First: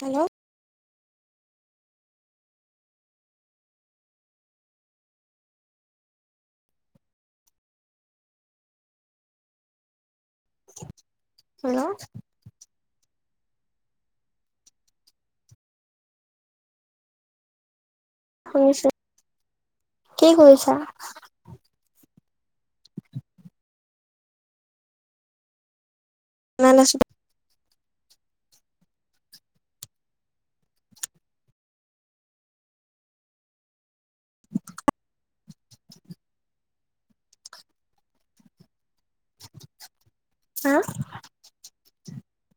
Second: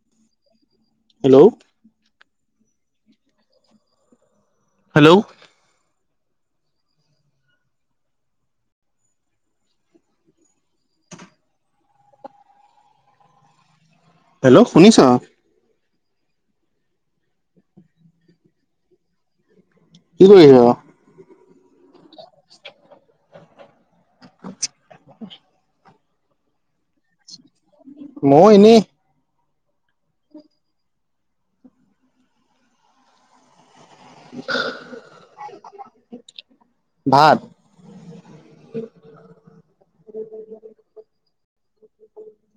Hello hello hello hello hello শুনিছা? শুনিছো কি কৰিছা? [inaudible] নাট আছোঁ মই এনেই [inaudible] ভাত হা!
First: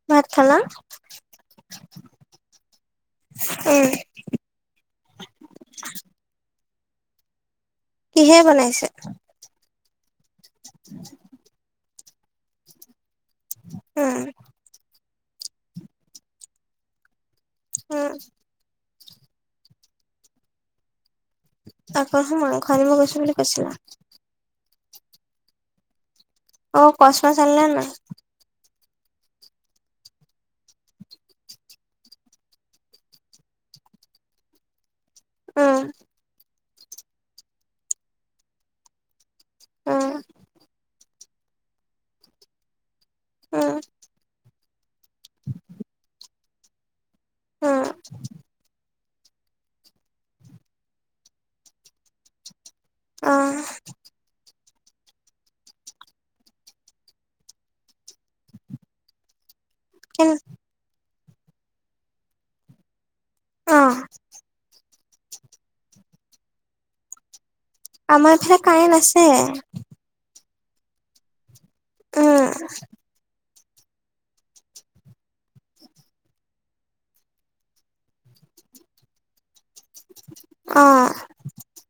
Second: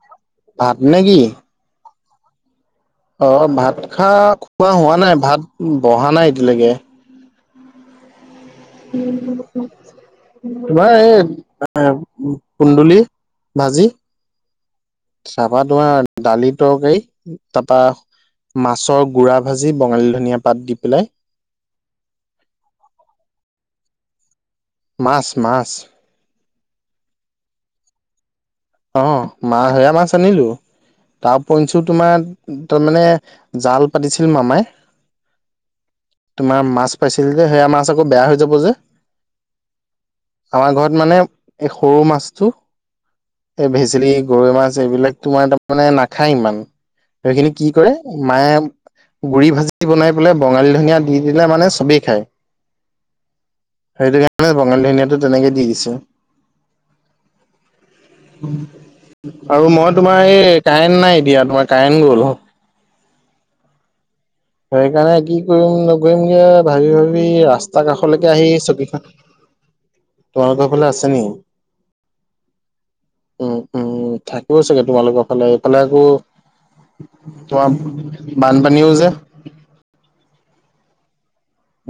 ভাত খালা! ভাত নে কি অ, ভাত উম খা খোৱা হোৱা নাই, ভাত বহা নাই এতিয়ালৈকে। কিহে বনাইছে? তোমাৰ এই এ কুন্দুলি। উম, চাবা ধোৱা দালি তৰকাৰি উম তাৰপৰা মাছৰ গুড়া ভাজি বঙালী ধনিয়া পাত দি পেলাই। আকৌ হম মাংস আনিব গৈছো বুলি কৈছিলা। মাছ মাছ। অ, ক্ৰচ মাছ আনিলা নে নাই? অ, মাহ সেয়া মাছ আনিলো। তাৰ উপৰেঞ্চিও তোমাৰ তাৰমানে জাল পাতিছিল মামাই উম, তোমাৰ মাছ পাইছিল যে, সেয়া মাছ আকৌ বেয়া হৈ যাব যে অ, আমাৰ ঘৰত মানে এই সৰু মাছটো এই উম ভেচেলী গৰৈ মাছ এইবিলাক তোমাৰ তাৰমানে নাখায় ইমান সেইখিনি কি উম কৰে মায়ে গুড়ি ভাজি বনাই পেলাই বঙালী ধনিয়া দি দিলে মানে চবেই খায়। অ, সেইটো বঙালী ধনিয়াটো তেনেকৈ দি দিছে। আৰু মই কেন তোমাৰ এই কাৰেন নাই এতিয়া তোমাৰ কাৰেন গ'ল। অ, সেইকাৰণে কি কৰিম নকৰিমকে ভাবি- ভাবি ৰা তাৰ কাষলৈকে আমাৰ আহি এইফালে কাৰেণ্ট চকীখন! আছে তোমালোকৰ ফালে আছে নি? উম, উম, উম, থাকিব চাগে তোমালোকৰ ফালে! এইফালে আকৌ তোমাৰ বানপানীও যে! অঁহ',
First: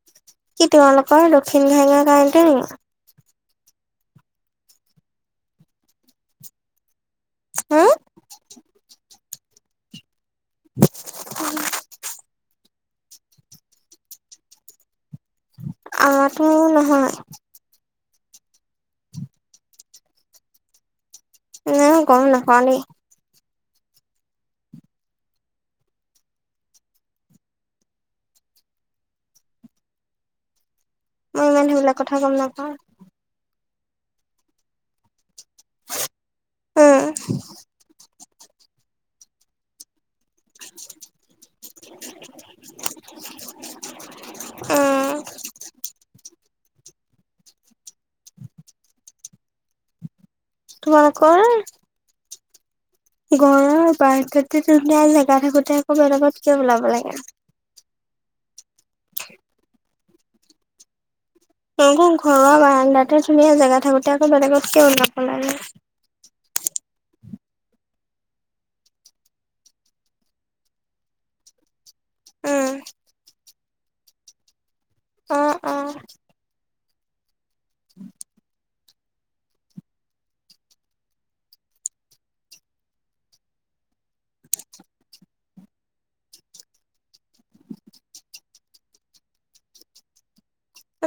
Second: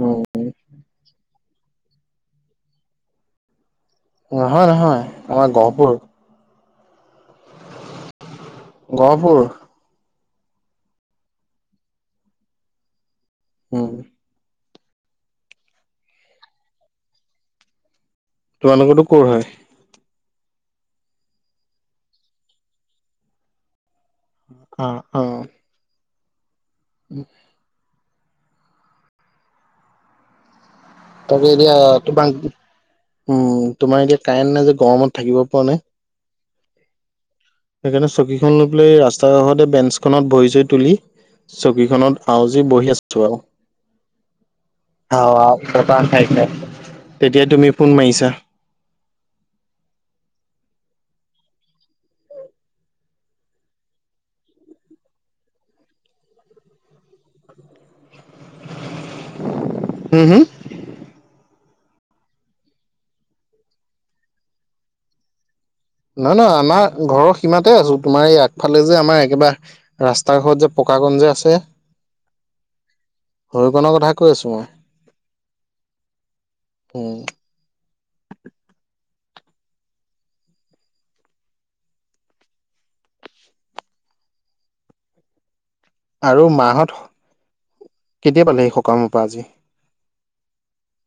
উম তোমালোকৰ দক্ষিণ ভাঙা কাৰনতো নেকি! নহয়, নহয়, আমাৰ গহপুৰ। হা! গহপুৰ। উম, আমাৰতো নহয়। তোমালোকৰ তো ক'ৰ হয়? মই গম নাপাওঁ দেই! অ', -অ',। উম, মই তাকে ইমান এতিয়া সেইবিলাক কথা গম তোমাক, নাপাওঁ উম তোমাৰ এতিয়া কাৰেণ্ট নাই যে গৰমত থাকিব পৰা নাই। উম। সেইকাৰণে চকীখন লৈ পেলাই ৰাস্তা কাষতে বেঞ্চ খনত ভৰি-চৰি তুলি, চকী খনত আউজি বহি আছো আৰু। উম হৱাও বতাহ খাই খাই, তেতিয়াই তুমি ফোন মাৰিছা। তোমালোকৰ ঘৰৰ বাৰাণ্ডাতে ধুনীয়া জেগা থাকোতে আকৌ বেলেগত কিয় ওলাব লাগে? [inaudible] উম, হুম, ঘৰৰ বাৰাণ্ডাতে ধুনীয়া জেগা থাকোতে আকৌ বেলেগত কিয় ওলাব লাগে? নহয়, নহয়, আমাৰ ঘৰৰ সীমাতে আছো, তোমাৰ এই আগফালে যে আমাৰ একেবাৰে ৰাস্তাৰ ঘৰত যে পকাকণ যে আছে! উম। সেইকণৰ কথা কৈ আছোঁ মই। অ', - অ'। উম। উম। আৰু মা হত, কেতিয়া পালেহি সকামৰ পৰা আজি?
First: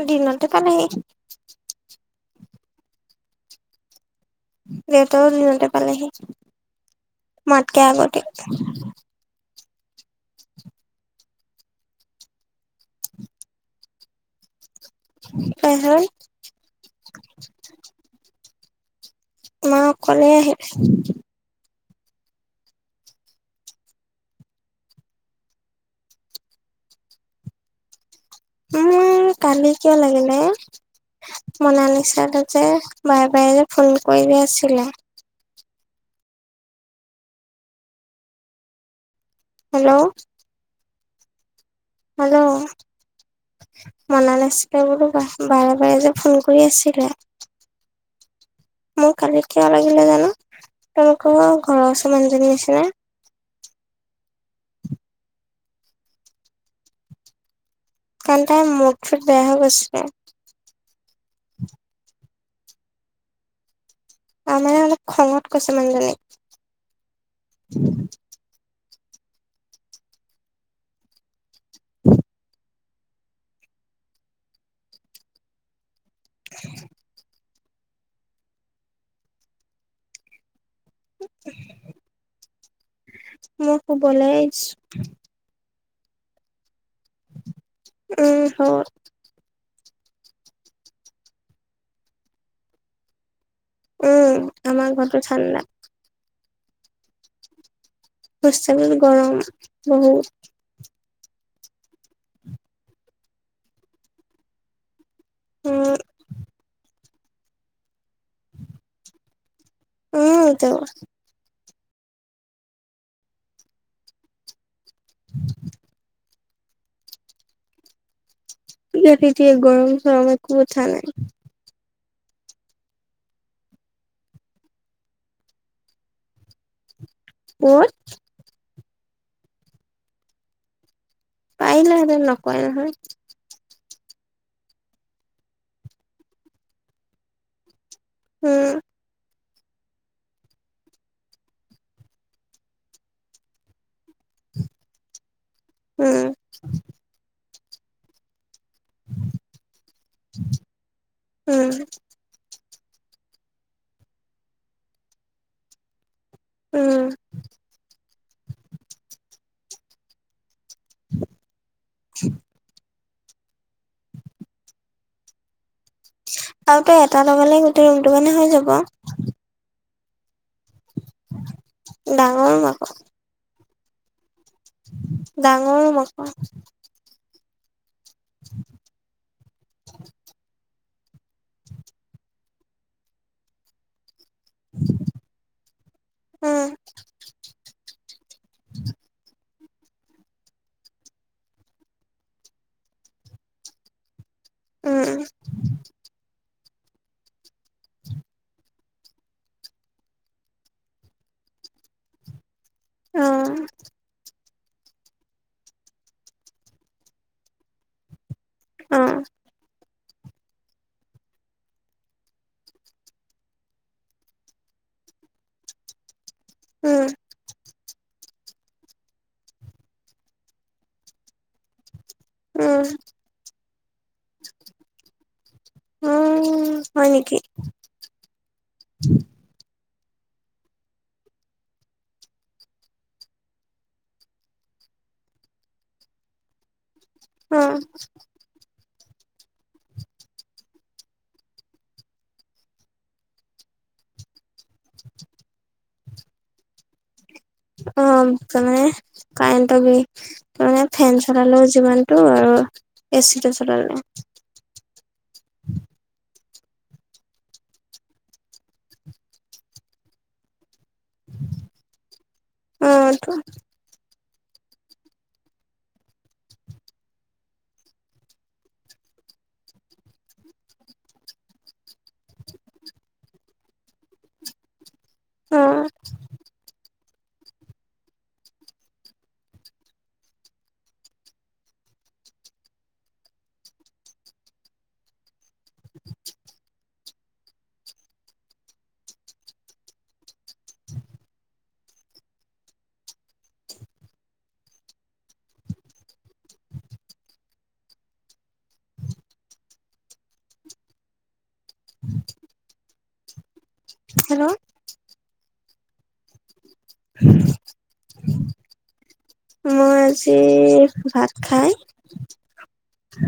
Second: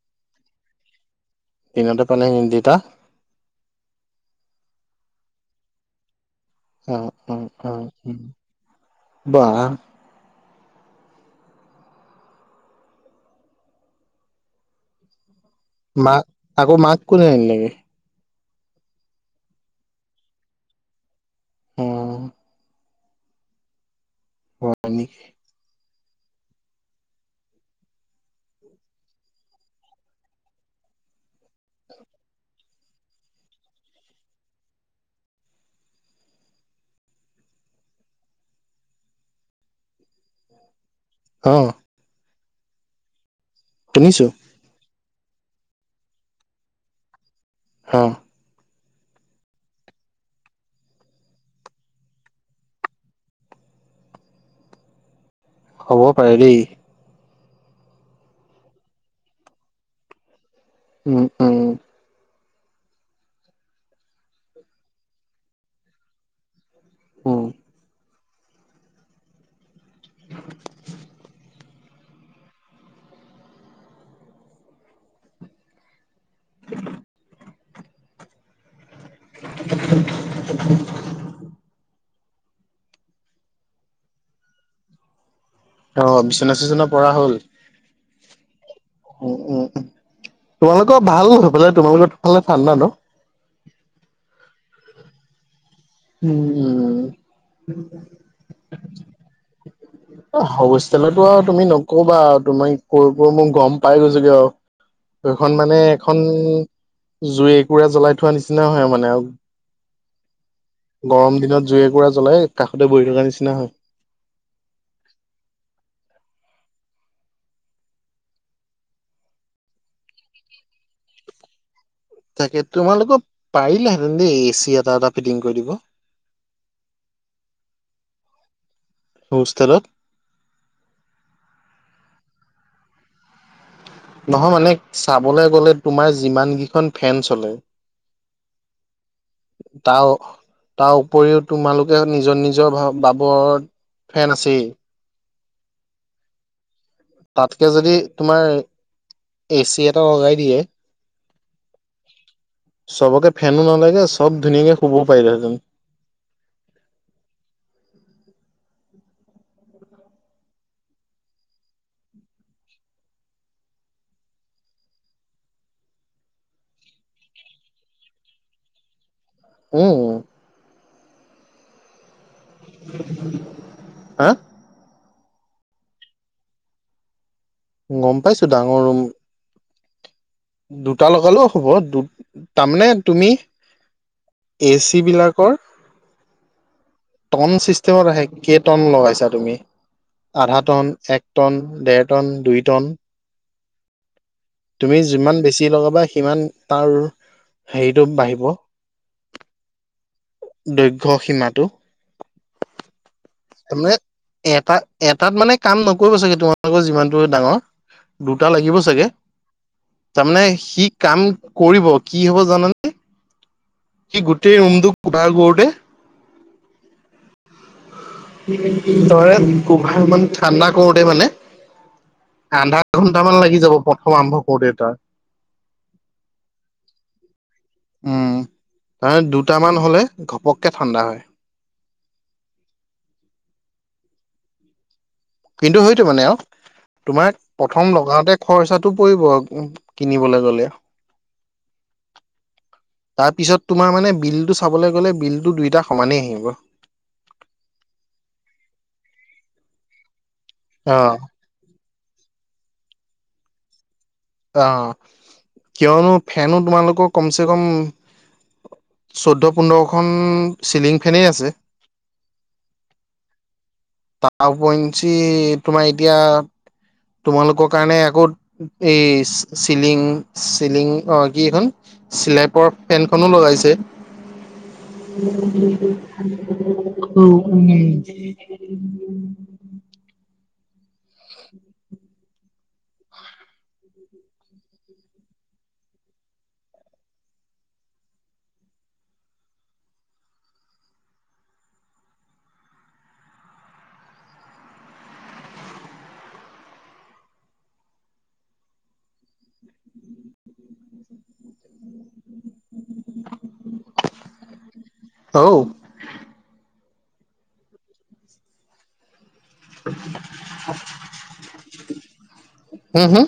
দিনতে পালেহি। দিনতে পালেহি, দেউতা! দেউতাও দিনতে পালেহি। অ', - অ', - মোতকে অ', - উম, আগতে বা। কয় হ'ল। মাক আকৌ মাক কোনে আনিলে গে? মা, অকলে আহিলে। উম। হয় নেকি! উম, কালি কিয় লাগিলা? মনালিছা দেউতায়ে বাৰে বাৰে যে ফোন কৰি আছিলা। হেল্ল'। অঁহ'। হেল্ল'। শুনিছো মনালিছ লৈ বোলো বা-বাৰে বাৰে যে ফোন কৰি আছিলে অ'। মোৰ কালি কিয় লাগিলে জানো, তোমালোকৰ ঘৰৰ ওচৰৰ মানুহজনীৰ নিচিনা। হ'ব পাৰে দেই। কালি তাইৰ মুড চুড বেয়া হৈ গৈছিলে। উম, উ। তাৰমানে অলপ খঙত কৈছে মানুহজনীক। উম। [inaudible] [inaudible] [inaudible] [inaudible] মোৰ শুবলে [unintelligible] অ' বিচনা চিচনা পৰা হ'ল? উম, হ'ল। উম, উম। তোমালোকৰ ভাল, সেইফালে তোমালোকৰ ফালে ঠাণ্ডা ন'? উম, আমাৰ ঘৰটো ঠাণ্ডা। হুম হোষ্টেলত গৰম বহুত। হোষ্টেলৰটো আৰু তুমি নক'বা আ, তুমি কৈ কৈ মই গম পাই গৈছোঁগে আৰু। এইখন মানে উম এখইন জুই একুৰা জ্বলাই থোৱা নিচিনা হয় মানে আৰু। উমতো। গৰম দিনত জুই একুৰা জ্বলাই কাষতে বহি থকাৰ নিচিনা হয়। [inaudible] [unintelligible] গৰম চৰম একো উঠা নাই। তাকে, তোমালোকৰ পাৰিলেহেঁতেন দেই, এ চি এটা এটা ফিটিং কৰি দিব। ক'ত? হোষ্টেলত। পাৰিলেহেঁতেন, নকৰে নহয়। নহয় মানে চাবলে গ'লে তোমাৰ যিমানকেইখন ফেন চলে উম। তাও তাৰ উপৰিও তোমালোকে নিজৰ, নিজৰ ভাবদ ফেন আছেই। উম। তাতকে যদি তোমাৰ এ চি এটা লগাই দিয়ে উম চবকে ফেনো নালাগে, চব ধুনীয়াকে শুবও পাৰিলেহেঁতেন। উম। [inaudible] আৰু তই এটা লগালে গোটেই ৰুমটোৰ কাৰণে হৈ যাব। উম। ডাঙৰ ৰোম আকৌ। হা? ডাঙৰ ৰুম আকৌ। গম পাইছো, ডাঙৰ ৰুম। দুটা লগালেও হ'ব দু, তাৰমানে তুমি এ চি বিলাকৰ টন চিষ্টেমত আহে, কেই টন লগাইছা তুমি। আধা টন, এক টন, ডেৰ টন, দুই টন। তুমি উম যিমান বেছি লগাবা সিমান তাৰ হেৰিটো বাঢ়িব, দৈৰ্ঘ সীমাটো। উম অ তামানে এটা এটাত মানে কাম নকৰিব চাগে, তোমালোকৰ যিমানটো ডাঙৰ। দুটা লাগিব অ চাগে তাৰমানে সি কাম কৰিব কি হ'ব জানানে সি, গোটেই ৰুমটোক কুবাৰ কৰোতে উম। তই গোভাল ইান ঠাণ্ডা কৰোতে মানে আধা উম ঘন্টামান লাগি যাব। প্ৰথম আৰম্ভ কৰোটে, তাৰ। উম হয়, নেকি। উম, তাৰে দুটামান হলে ঘপককে ঠাণ্ডা হয়। কিন্তু সেইটো মানে আৰু তোমাৰ অ প্ৰথম লগাওঁতে খৰচা টো পৰিব কিনিবলে গলে। তাৰপিছত তোমাৰ মানে বিলটো চাবলৈ গ'লে বিলটো দুইটা সমানেই আহিব। অ, তাৰমানানে কাৰেণ্ট বিল তমানে অ ফোন চলাল যিমান অ অ এচিটো চলালে ন। অ, কিয়নো ফেনো তোমালোকৰ কমচে, কম চৈধ্য, পোন্ধৰখন চিলিং ফেনেই আছে। উম, অটো। তাৰ উপঞ্চি তোমাৰ এতিয়া তোমালোকৰ কাৰণে আকৌ এই চিলিং, চিলিং অ, কি, এখন চিলেপৰ, ফেনখনো লগাইছে। [inaudible] অ অ, উম। [inaudible] [inaudible] হেল্ল? ঔ মই আজি ভাত খাই হম হম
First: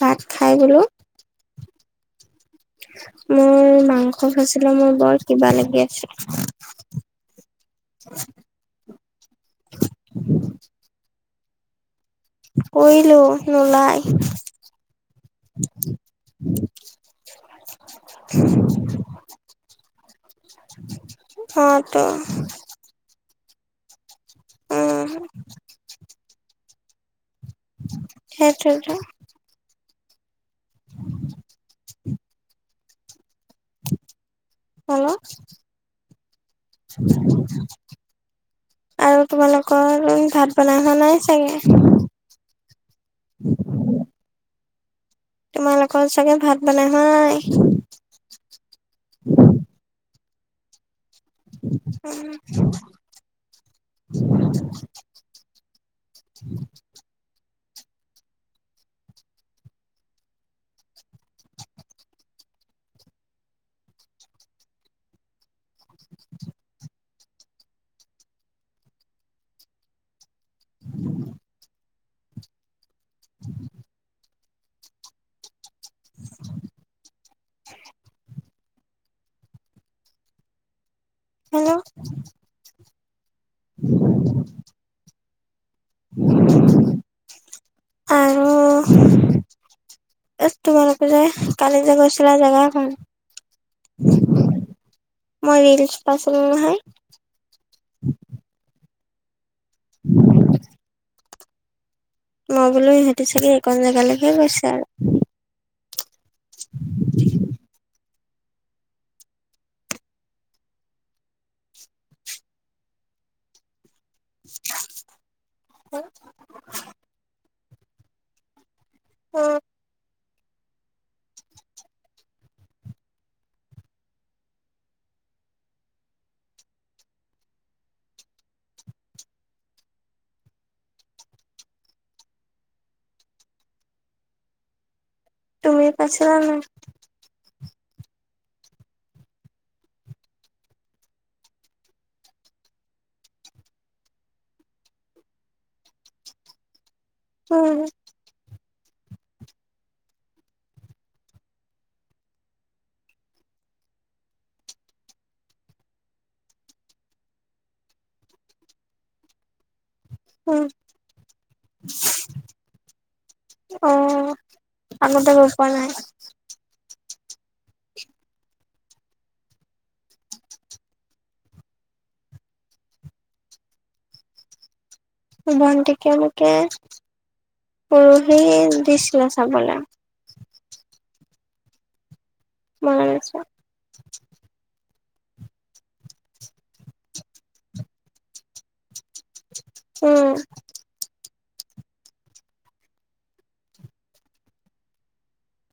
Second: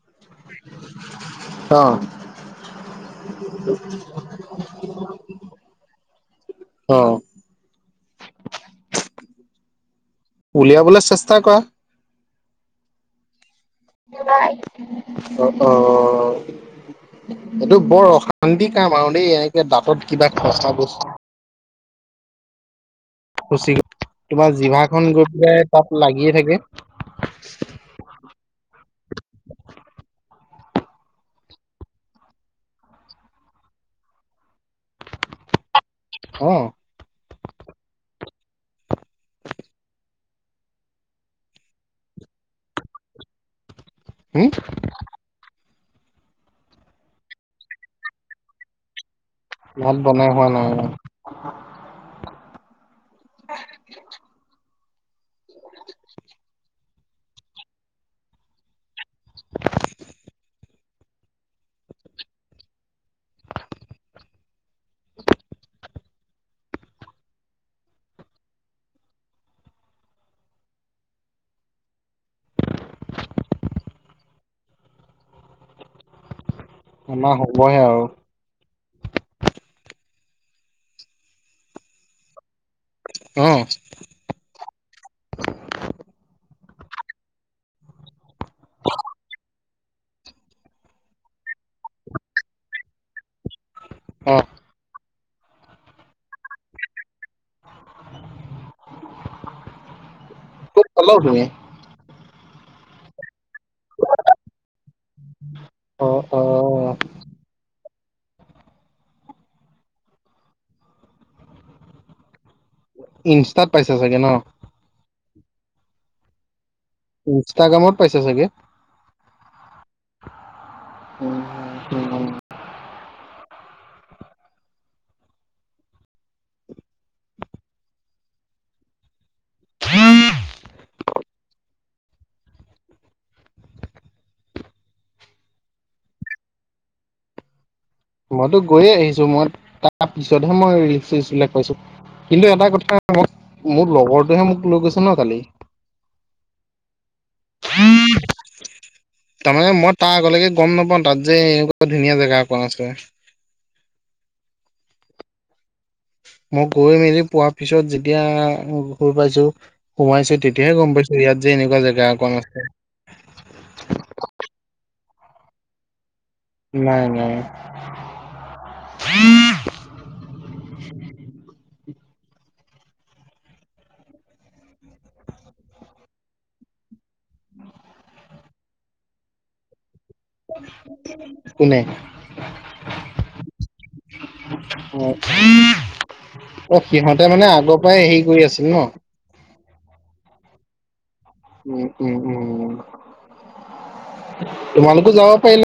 ভাত খাই বোলো অ'। মোৰ মাংস ফাইছিলে, মোৰ বৰ কিবা লাগি আছিল। অ উলিয়াবলৈ চেষ্টা কৰা কৰিলো নোলাই নোলাই, অ অ এইটো বৰ অশান্তিক কাম আৰু দেই এনেকে দাঁত কিবা ফচা বস্তু অ টো খুচি, তোমাৰ জিভা উম খন গৈ পেলাই তাত লাগিয়ে থাকে। সেইটো এ টো হেল্ল' অ'। উ [inaudible] আৰু তোমালোকৰ ভাত বনাই হোৱা নাই চাগে। হুম। তোমালোকৰ চাগে ভাত বনাই হোৱা নাই। ভাত বনাই হোৱা নাই। উম। [inaudible] [inaudible] [inaudible] [inaudible] আমাৰ হ'ব এ আৰু। হেল্ল'। অ'। [inaudible] আৰু এ তোমালোকে যে কালি যে গৈছিলা জেগা এখন অ মই ৰীলছ্ পাইছিলোঁ নহয়। উ [inaudible] খালাও তুমি। মই বোলো সিহঁতি চাগে এইকন জেগালৈকে গৈছে আৰু। অ অ ইনষ্টাত পাইছা চাগে ন। হ [unintelligible] ইন্ষ্টাগ্ৰামত পাইছা চাগে। অ'। উম, উম, উম। [inaudible] তুমি পাইছিলা নে নাই। মইতো গৈয়ে আহিছোঁ মই তাৰ পিছতহে মই ৰীলছ- ছীলচ বিলাক পাইছোঁ। কিন্তু এটা কথা মই মোৰ লগৰটোহে মোক লৈ গৈছে ন কালি। উম [inaudible] তাৰমানে মই তাৰ আগলৈকে গ'ম নাপাওঁ তাত যে এনেকুৱা ধুনীয়া জেগা অকণ আছে। মই গৈ মেলি পোৱা পিছত যেতিয়া ঘূৰি পাইছোঁ। সোমাইছোঁ উম তেতিয়াহে গ'ম পাইছোঁ ইয়াত যে এনেকুৱা জেগা অকণ আছে। অ', আগতে গৈ পোৱা নাই। নাই, নাই। ভন্তিকে মোকে পৰহি দিছিলে চাবলৈ। কোনে। মায়ে। অ', অ', সিহঁতে মানে আগৰ পৰাই হেৰি কৰি আছিল ন। উম। উম, উম, উম তোমালোকো যাব পাৰিলা